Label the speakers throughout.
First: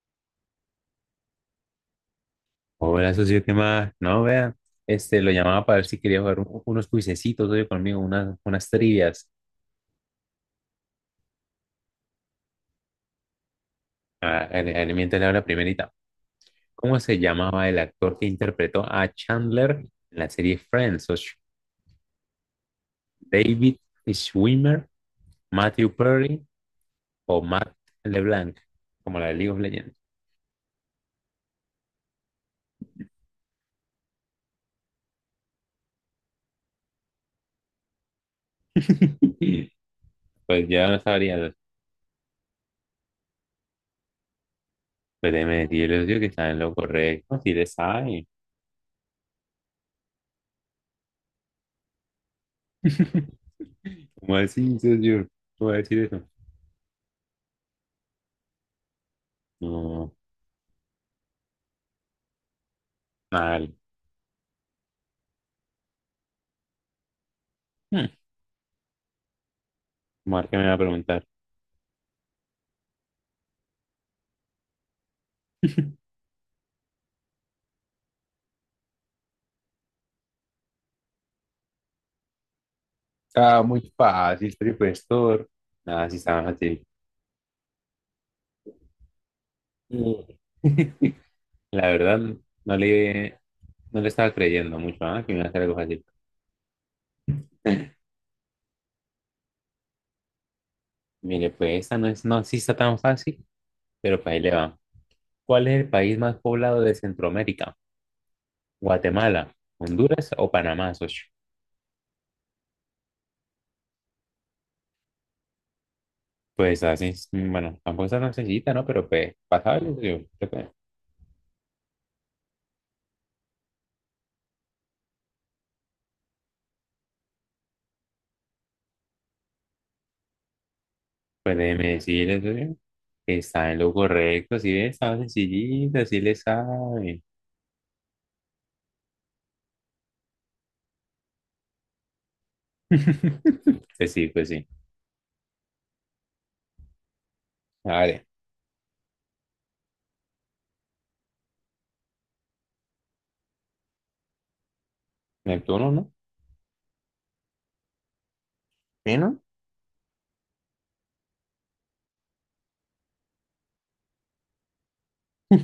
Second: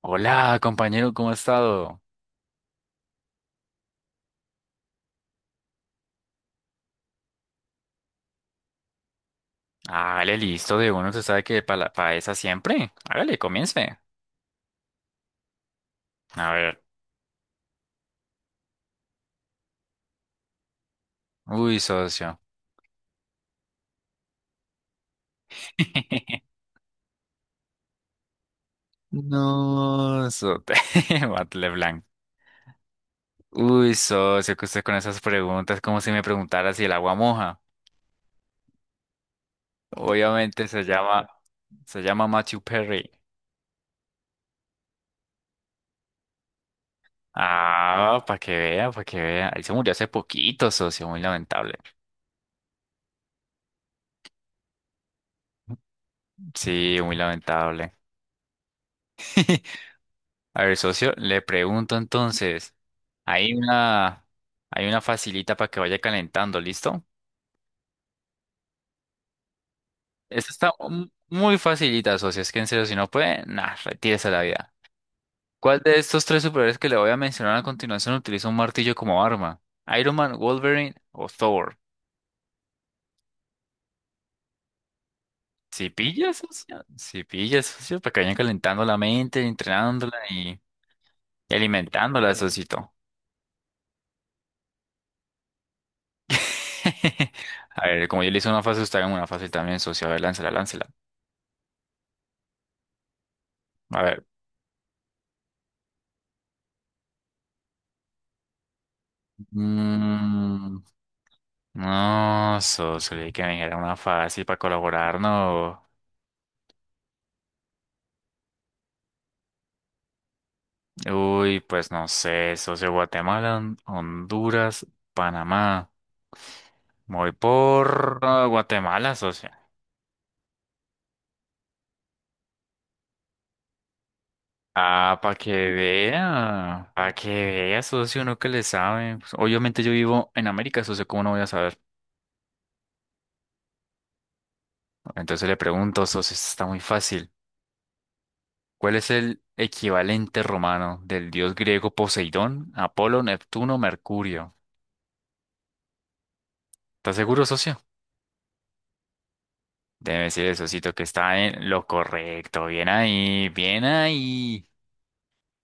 Speaker 1: Hola, compañero, ¿cómo ha estado?
Speaker 2: Hola, socio, ¿qué más? No, vea, lo llamaba para ver si quería jugar unos cuisecitos hoy conmigo, unas trivias.
Speaker 1: Hágale listo de uno, se sabe que para esa siempre. Hágale, comience.
Speaker 2: Ah, mientras le hablo la primerita.
Speaker 1: A ver.
Speaker 2: ¿Cómo se llamaba el actor que interpretó a Chandler en la serie Friends, socio?
Speaker 1: Uy, socio.
Speaker 2: ¿David Schwimmer, Matthew Perry o Matt LeBlanc? Como la de League of Legends.
Speaker 1: No, sote. Batle blanc. Uy, socio, que usted con esas preguntas, como si me preguntara si el agua moja. Obviamente
Speaker 2: Pues ya no sabría.
Speaker 1: se llama Matthew Perry.
Speaker 2: Pues déjeme decirle, socio, que está en lo correcto, si le
Speaker 1: Ah,
Speaker 2: sabe.
Speaker 1: para que vea, para que vea. Él se murió hace poquito, socio, muy lamentable.
Speaker 2: ¿Cómo así, socio? ¿Cómo va a decir eso?
Speaker 1: Sí, muy lamentable.
Speaker 2: No,
Speaker 1: A ver, socio, le pregunto entonces. Hay
Speaker 2: mal.
Speaker 1: una, hay una facilita para que vaya calentando, ¿listo?
Speaker 2: Hmm, Omar,
Speaker 1: Esta
Speaker 2: ¿qué me
Speaker 1: está
Speaker 2: va a preguntar?
Speaker 1: muy facilita, socio. Es que en serio, si no puede, nah, retírese a la vida. ¿Cuál de estos tres superhéroes que le voy a mencionar a continuación utiliza un martillo como arma? ¿Iron Man, Wolverine o Thor?
Speaker 2: Ah, muy fácil, precursor.
Speaker 1: Si
Speaker 2: Nada, sí
Speaker 1: pillas,
Speaker 2: estaba
Speaker 1: socio.
Speaker 2: fácil.
Speaker 1: Si pillas, socio, para que vayan calentando la mente, entrenándola
Speaker 2: Sí.
Speaker 1: y
Speaker 2: La verdad,
Speaker 1: alimentándola,
Speaker 2: no
Speaker 1: socito.
Speaker 2: le, no le estaba creyendo mucho, ¿ah? Que me iba a hacer algo fácil.
Speaker 1: A ver, como yo le hice una fase, usted haga una fase también, socio. A ver, láncela, láncela.
Speaker 2: Mire, pues esta no es, no, sí está tan fácil,
Speaker 1: A
Speaker 2: pero
Speaker 1: ver.
Speaker 2: pues ahí le va. ¿Cuál es el país más poblado de Centroamérica? ¿Guatemala, Honduras o
Speaker 1: Mm,
Speaker 2: Panamá, socio?
Speaker 1: no, socio, le dije que me dijera una fácil para colaborar, no.
Speaker 2: Pues así, es, mm, bueno, tampoco está tan sencillita, ¿no? Pero pues, pasable, socio.
Speaker 1: Uy, pues no sé, socio, Guatemala, Honduras, Panamá. Me voy por Guatemala, socio.
Speaker 2: Pues déjeme decirle, socio, que está en lo correcto, si ve, estaba
Speaker 1: Ah,
Speaker 2: sencillito, si le
Speaker 1: para
Speaker 2: sabe.
Speaker 1: que vea, socio, uno que le sabe. Pues, obviamente yo vivo en América, socio, ¿cómo no voy a saber?
Speaker 2: Pues sí, pues sí.
Speaker 1: Entonces le pregunto, socio, esto está muy fácil.
Speaker 2: Vale,
Speaker 1: ¿Cuál es el equivalente romano del dios griego Poseidón, Apolo, Neptuno, Mercurio?
Speaker 2: Neptuno, ¿no?
Speaker 1: ¿Estás seguro, socio?
Speaker 2: ¿Sí, no?
Speaker 1: Debe decir el socito que está en lo correcto. Bien ahí, bien ahí.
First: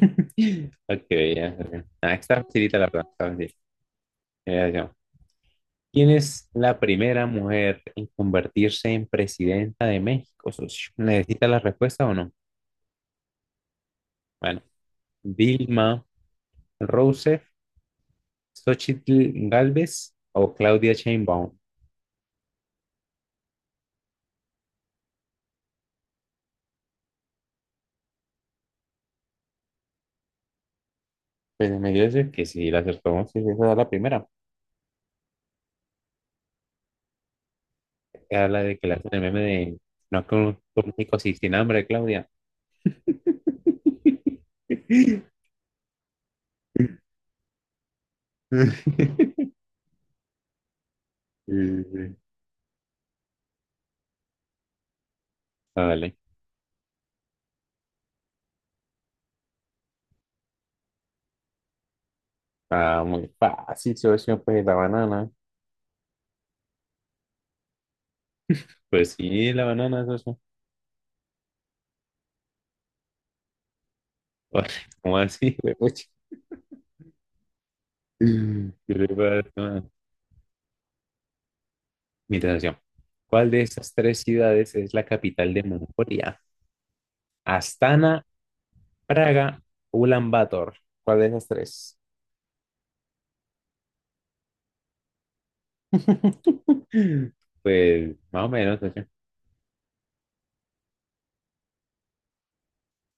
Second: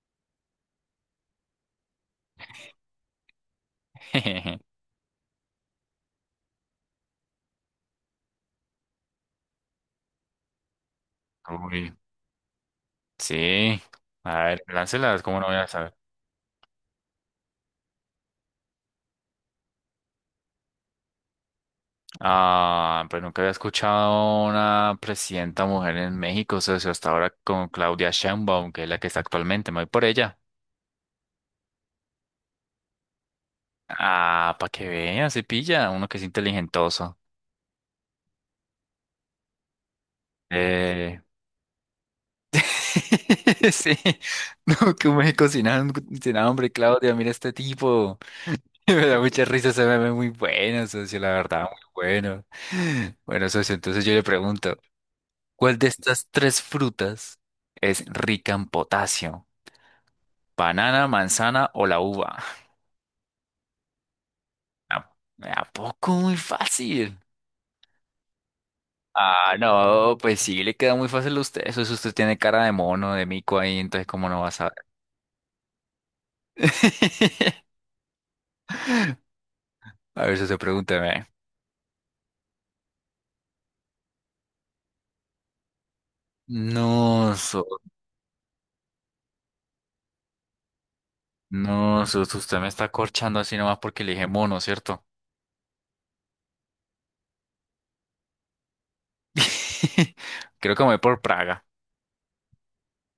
Speaker 2: Ok, ya, socio. Ah, está facilita la verdad, está fácil. Mira, socio, ¿quién es la primera mujer en convertirse en presidenta de México, socio? ¿Necesita la
Speaker 1: Uy,
Speaker 2: respuesta o no?
Speaker 1: sí. A
Speaker 2: Bueno,
Speaker 1: ver, láncelas, ¿cómo no voy a saber?
Speaker 2: Dilma Rousseff, Xochitl Galvez o Claudia Sheinbaum.
Speaker 1: Ah, pues nunca había escuchado una presidenta mujer en México, socio, hasta ahora con Claudia Sheinbaum, que es la que está actualmente. Me voy por ella.
Speaker 2: Pues me dio que sí, la acertó, sí, esa es la primera.
Speaker 1: Ah, para que vean, se pilla, uno que es inteligentoso.
Speaker 2: Que habla de que le hacen el meme de no es que un rico
Speaker 1: Eh,
Speaker 2: sin hambre, Claudia.
Speaker 1: Sí, no, que me cocinaron sin hambre, Claudia, mira este tipo. Me da mucha risa ese ve muy bueno, socio, la verdad, muy bueno. Bueno, socio, entonces yo le pregunto, ¿cuál de
Speaker 2: Vale.
Speaker 1: estas tres frutas es rica en potasio? ¿Banana, manzana o la uva?
Speaker 2: Ah, muy fácil, socio, pues la
Speaker 1: ¿A,
Speaker 2: banana.
Speaker 1: a poco muy fácil?
Speaker 2: Pues sí,
Speaker 1: Ah,
Speaker 2: la banana,
Speaker 1: no,
Speaker 2: socio.
Speaker 1: pues sí, le queda muy fácil a usted. Eso es usted tiene cara de mono, de mico ahí, entonces ¿cómo no va a
Speaker 2: Oye,
Speaker 1: saber?
Speaker 2: ¿cómo así, güey? Pucha. ¿Qué le pasa?
Speaker 1: A ver, socio, pregúnteme.
Speaker 2: Mira, socio, ¿cuál de estas tres ciudades es la capital de Mongolia?
Speaker 1: No,
Speaker 2: Astana, Praga, Ulan Bator. ¿Cuál de esas tres?
Speaker 1: no, sos, usted me está corchando así nomás porque le dije mono, ¿cierto?
Speaker 2: Pues más o menos.
Speaker 1: Creo que me voy por Praga.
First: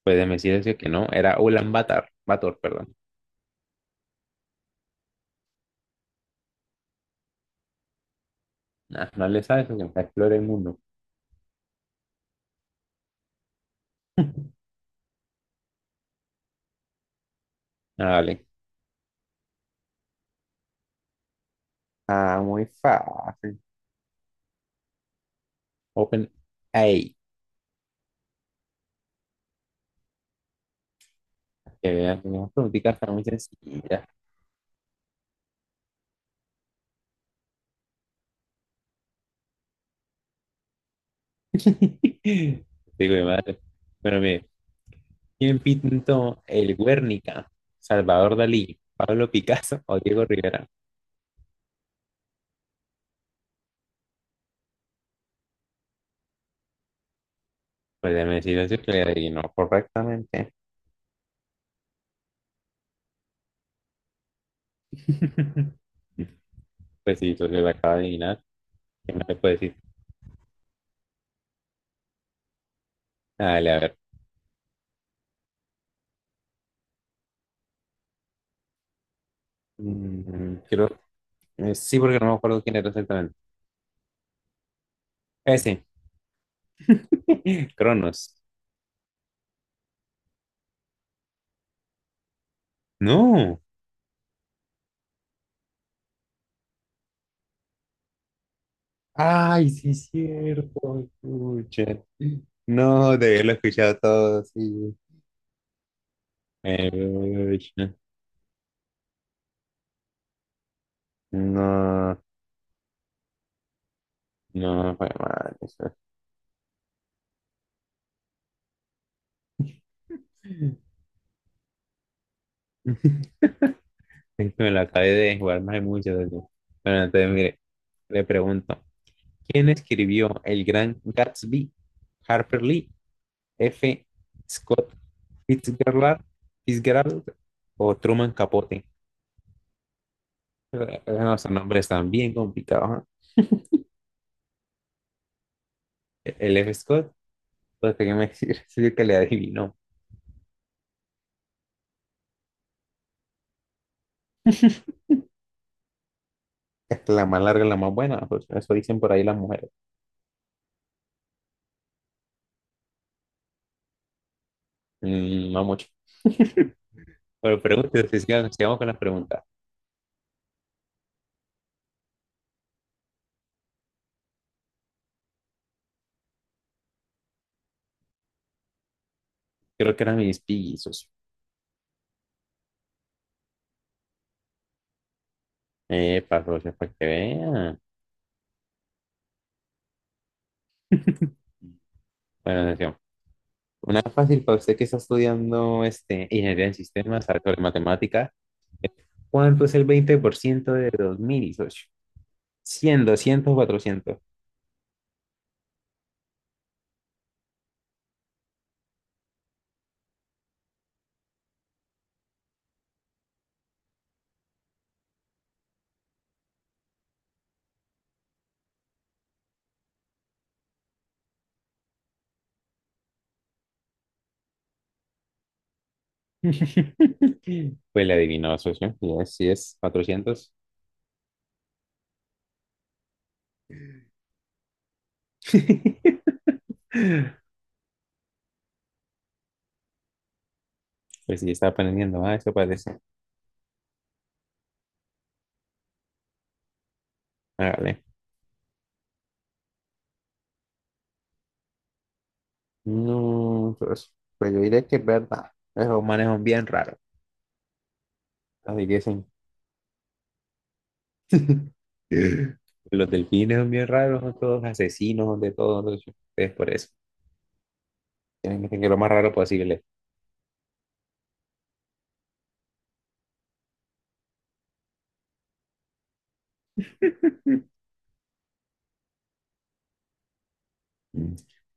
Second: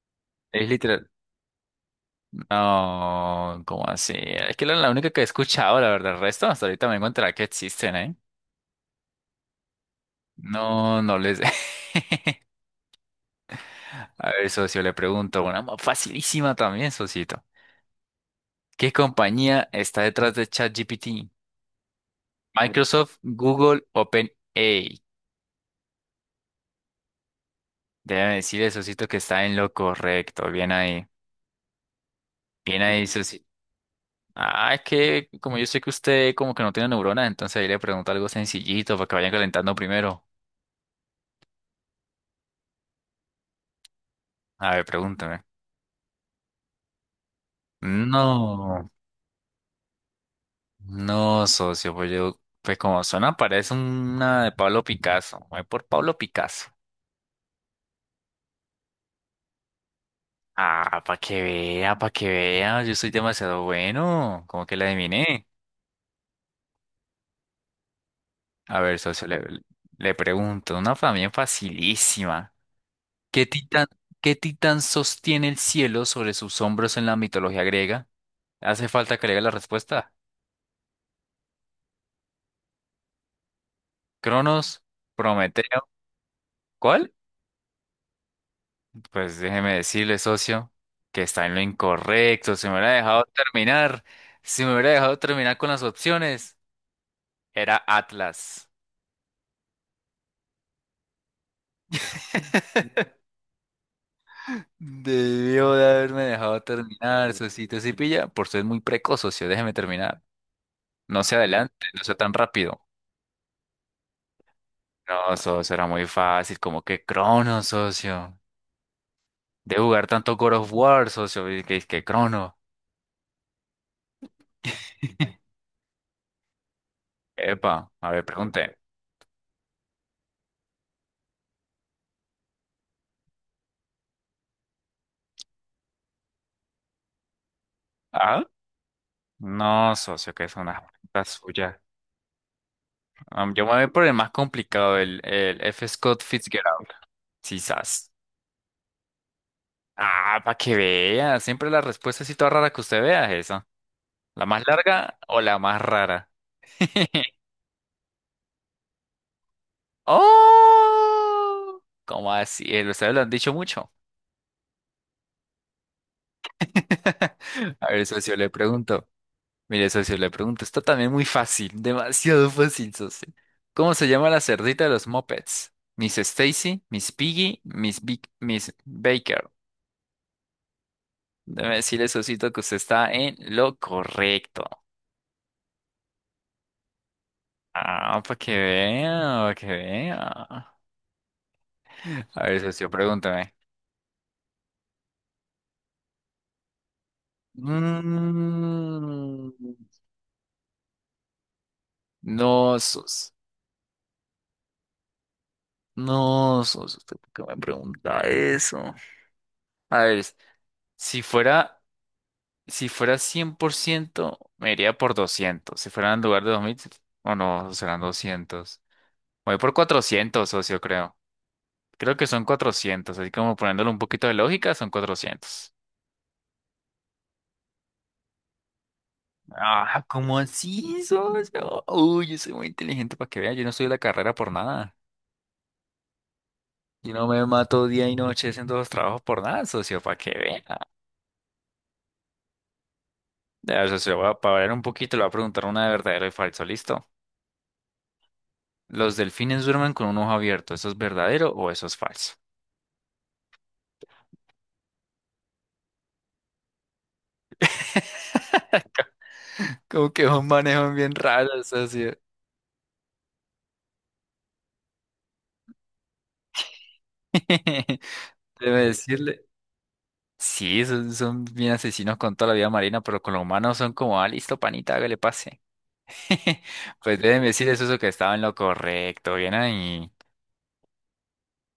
Speaker 2: Pueden
Speaker 1: Es
Speaker 2: decir que no,
Speaker 1: literal.
Speaker 2: era Ulaanbaatar, Bator, Bator, perdón.
Speaker 1: No, ¿cómo así? Es que la única que he escuchado, la verdad. El resto hasta ahorita me encontrará que existen, ¿eh?
Speaker 2: Nah, no le sabes porque me explora el mundo.
Speaker 1: No, no les. A ver, socio, le pregunto una más facilísima también, socito.
Speaker 2: Ah, vale.
Speaker 1: ¿Qué compañía está detrás de ChatGPT?
Speaker 2: Ah, muy
Speaker 1: Microsoft,
Speaker 2: fácil.
Speaker 1: Google, OpenAI.
Speaker 2: Open AI.
Speaker 1: Déjame decirle, socito, que está en lo correcto. Bien ahí.
Speaker 2: Que vean, tenemos
Speaker 1: Bien
Speaker 2: preguntitas,
Speaker 1: ahí,
Speaker 2: están muy sencillas.
Speaker 1: ah, es que como yo sé que usted como que no tiene neuronas, entonces ahí le pregunto algo sencillito para que vayan calentando primero.
Speaker 2: Digo de madre. Bueno, mire,
Speaker 1: A ver, pregúntame.
Speaker 2: ¿quién pintó el Guernica? ¿Salvador Dalí,
Speaker 1: No,
Speaker 2: Pablo Picasso o Diego Rivera?
Speaker 1: no, socio, pues yo, pues como suena, parece una de Pablo Picasso. Voy por Pablo Picasso.
Speaker 2: Pues déjeme decirle eso, que le adivinó correctamente.
Speaker 1: Ah, para que vea, yo soy demasiado bueno, como que la adiviné.
Speaker 2: Pues sí, entonces lo acaba de adivinar.
Speaker 1: A ver,
Speaker 2: ¿Qué más
Speaker 1: socio,
Speaker 2: le puedo decir?
Speaker 1: le pregunto, una también facilísima. ¿Qué
Speaker 2: Dale, a
Speaker 1: titán,
Speaker 2: ver.
Speaker 1: qué titán sostiene el cielo sobre sus hombros en la mitología griega? Hace falta que le diga la respuesta.
Speaker 2: Mm, Quiero Sí, porque no me acuerdo quién era exactamente.
Speaker 1: Cronos, Prometeo.
Speaker 2: Ese,
Speaker 1: ¿Cuál?
Speaker 2: Cronos.
Speaker 1: Pues déjeme decirle, socio, que está en lo incorrecto. Si me hubiera dejado
Speaker 2: No.
Speaker 1: terminar, si me hubiera dejado terminar con las opciones, era Atlas.
Speaker 2: Ay, sí, es cierto. Pucha. No, debí haberlo escuchado todo, sí.
Speaker 1: Debió de haberme dejado
Speaker 2: Eh,
Speaker 1: terminar, socito. Si
Speaker 2: Pucha.
Speaker 1: pilla, por ser muy precoz, socio, déjeme terminar. No se adelante, no sea
Speaker 2: No,
Speaker 1: tan rápido.
Speaker 2: no, fue
Speaker 1: No,
Speaker 2: mal
Speaker 1: socio, era
Speaker 2: eso.
Speaker 1: muy fácil, como que Crono, socio. De jugar tanto God of War, socio, y que Crono.
Speaker 2: Es que me lo acabé de jugar más de mucho de eso. Bueno, entonces, mire,
Speaker 1: Epa, a ver,
Speaker 2: le
Speaker 1: pregunte.
Speaker 2: pregunto, ¿quién escribió El Gran Gatsby? ¿Harper Lee, F. Scott Fitzgerald, Fitzgerald o Truman
Speaker 1: ¿Ah?
Speaker 2: Capote?
Speaker 1: No, socio, que es una pregunta
Speaker 2: No, son
Speaker 1: suya.
Speaker 2: nombres tan bien complicados.
Speaker 1: Yo me voy por el más complicado, el F. Scott
Speaker 2: ¿Eh? El F.
Speaker 1: Fitzgerald.
Speaker 2: Scott, pues
Speaker 1: Quizás.
Speaker 2: déjeme decir, es el que le adivinó.
Speaker 1: Ah, para que vea. Siempre la respuesta así toda rara que usted vea es esa. ¿La más larga o la más rara?
Speaker 2: Es que la más larga es la más buena, pues, eso dicen por ahí las mujeres.
Speaker 1: ¡Oh! ¿Cómo así? Ustedes lo han dicho mucho.
Speaker 2: Mm, no mucho. Pero
Speaker 1: A ver,
Speaker 2: pregúntese,
Speaker 1: socio, le
Speaker 2: sigamos, sigamos con las
Speaker 1: pregunto.
Speaker 2: preguntas.
Speaker 1: Mire, socio, le pregunto, está también muy fácil, demasiado fácil, socio. ¿Cómo se llama la cerdita de los Muppets? Miss Stacy, Miss Piggy, Miss Baker.
Speaker 2: Creo que eran mis pillizos.
Speaker 1: Debe decirle, socito, que usted está en lo correcto.
Speaker 2: Socio, para que vean.
Speaker 1: Ah, para que vea, para que vea. A ver,
Speaker 2: Bueno,
Speaker 1: socio,
Speaker 2: socio,
Speaker 1: pregúntame.
Speaker 2: una fácil para usted que está estudiando ingeniería en sistemas, arte de matemática.
Speaker 1: Mm,
Speaker 2: ¿Cuánto es el 20% de 2000, socio?
Speaker 1: no,
Speaker 2: 100,
Speaker 1: sos,
Speaker 2: 200, 400.
Speaker 1: no, sos, ¿usted por qué me pregunta eso? A ver, si fuera Si fuera 100%, me iría por 200. Si fuera en lugar de 2000, o no, serán 200. Voy por 400, socio, creo. Creo que son 400, así como poniéndole un poquito de lógica, son 400.
Speaker 2: Pues le adivinó, socio. Sí es,
Speaker 1: Ah, ¿cómo
Speaker 2: 400.
Speaker 1: así, socio? Uy, yo soy muy inteligente para que vean, yo no estudio la carrera por nada. Yo no me mato día y noche haciendo los trabajos por nada, socio, para que vean.
Speaker 2: Pues sí, está aprendiendo más, eso parece.
Speaker 1: Ya, socio, para variar un poquito, le voy a preguntar una de verdadero y falso, ¿listo?
Speaker 2: Hágale.
Speaker 1: ¿Los delfines duermen con un ojo abierto? ¿Eso es verdadero o eso es falso?
Speaker 2: No, pues, pues yo diré que es verdad. Esos manes son bien raros. Así que son.
Speaker 1: Como que un manejan bien raro, socio.
Speaker 2: Los delfines son bien raros, son todos asesinos, son de todos. Es por eso. Tienen que
Speaker 1: Debe
Speaker 2: ser lo más raro
Speaker 1: decirle.
Speaker 2: posible.
Speaker 1: Sí, son, son bien asesinos con toda la vida marina, pero con los humanos son como, ah, listo, panita, que le pase. Pues deben decir eso, eso que estaba en lo correcto, bien ahí.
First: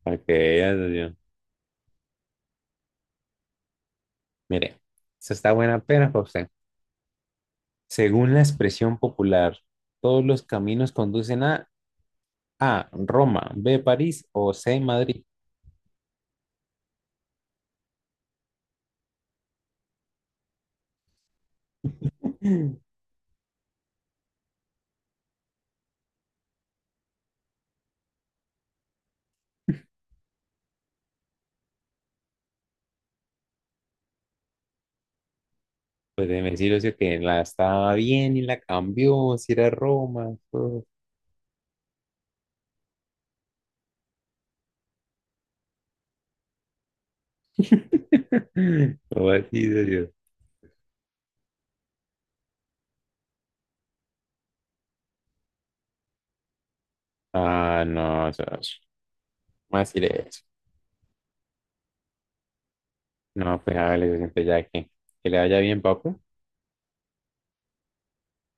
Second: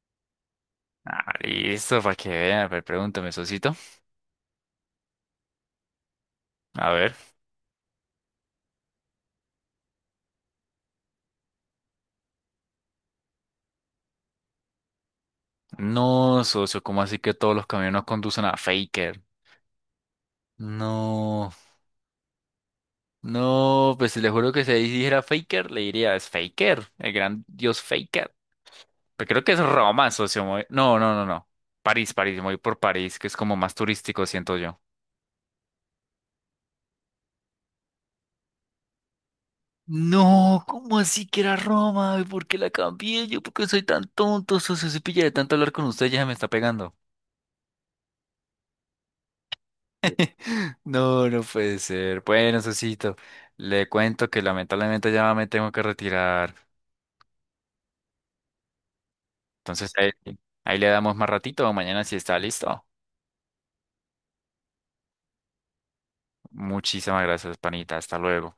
Speaker 2: Para que veas,
Speaker 1: Ah, listo, para que vean. A ver, pregúntame, socito.
Speaker 2: mire, esta está buena pena para usted.
Speaker 1: A ver.
Speaker 2: Según la expresión popular, todos los caminos conducen a A, Roma, B, París o C, Madrid.
Speaker 1: No, socio, ¿cómo así que todos los camiones conducen a Faker? No, no, pues le juro que si dijera Faker, le diría, es Faker, el gran dios Faker. Pero creo que es Roma, socio. No, no, no, no. París, París, me voy por París, que es como más turístico, siento yo.
Speaker 2: Pues déjeme decirle, socio, que la estaba bien y la cambió, si era Roma,
Speaker 1: No,
Speaker 2: todo.
Speaker 1: ¿cómo así que era Roma? ¿Y ¿Por qué la cambié? Yo, ¿por qué soy tan tonto, socio? Se pilla de tanto hablar con usted, ya se me está pegando.
Speaker 2: ¿Cómo así, socio?
Speaker 1: No, no puede ser. Bueno, sosito, le cuento que lamentablemente ya me tengo que retirar.
Speaker 2: Ah, no, socio. ¿Cómo
Speaker 1: Entonces
Speaker 2: así
Speaker 1: ahí,
Speaker 2: le...?
Speaker 1: ahí le damos más ratito, mañana si está listo.
Speaker 2: No, pues hágale, socio, pues ya que le vaya bien, papu.
Speaker 1: Muchísimas gracias, panita. Hasta luego.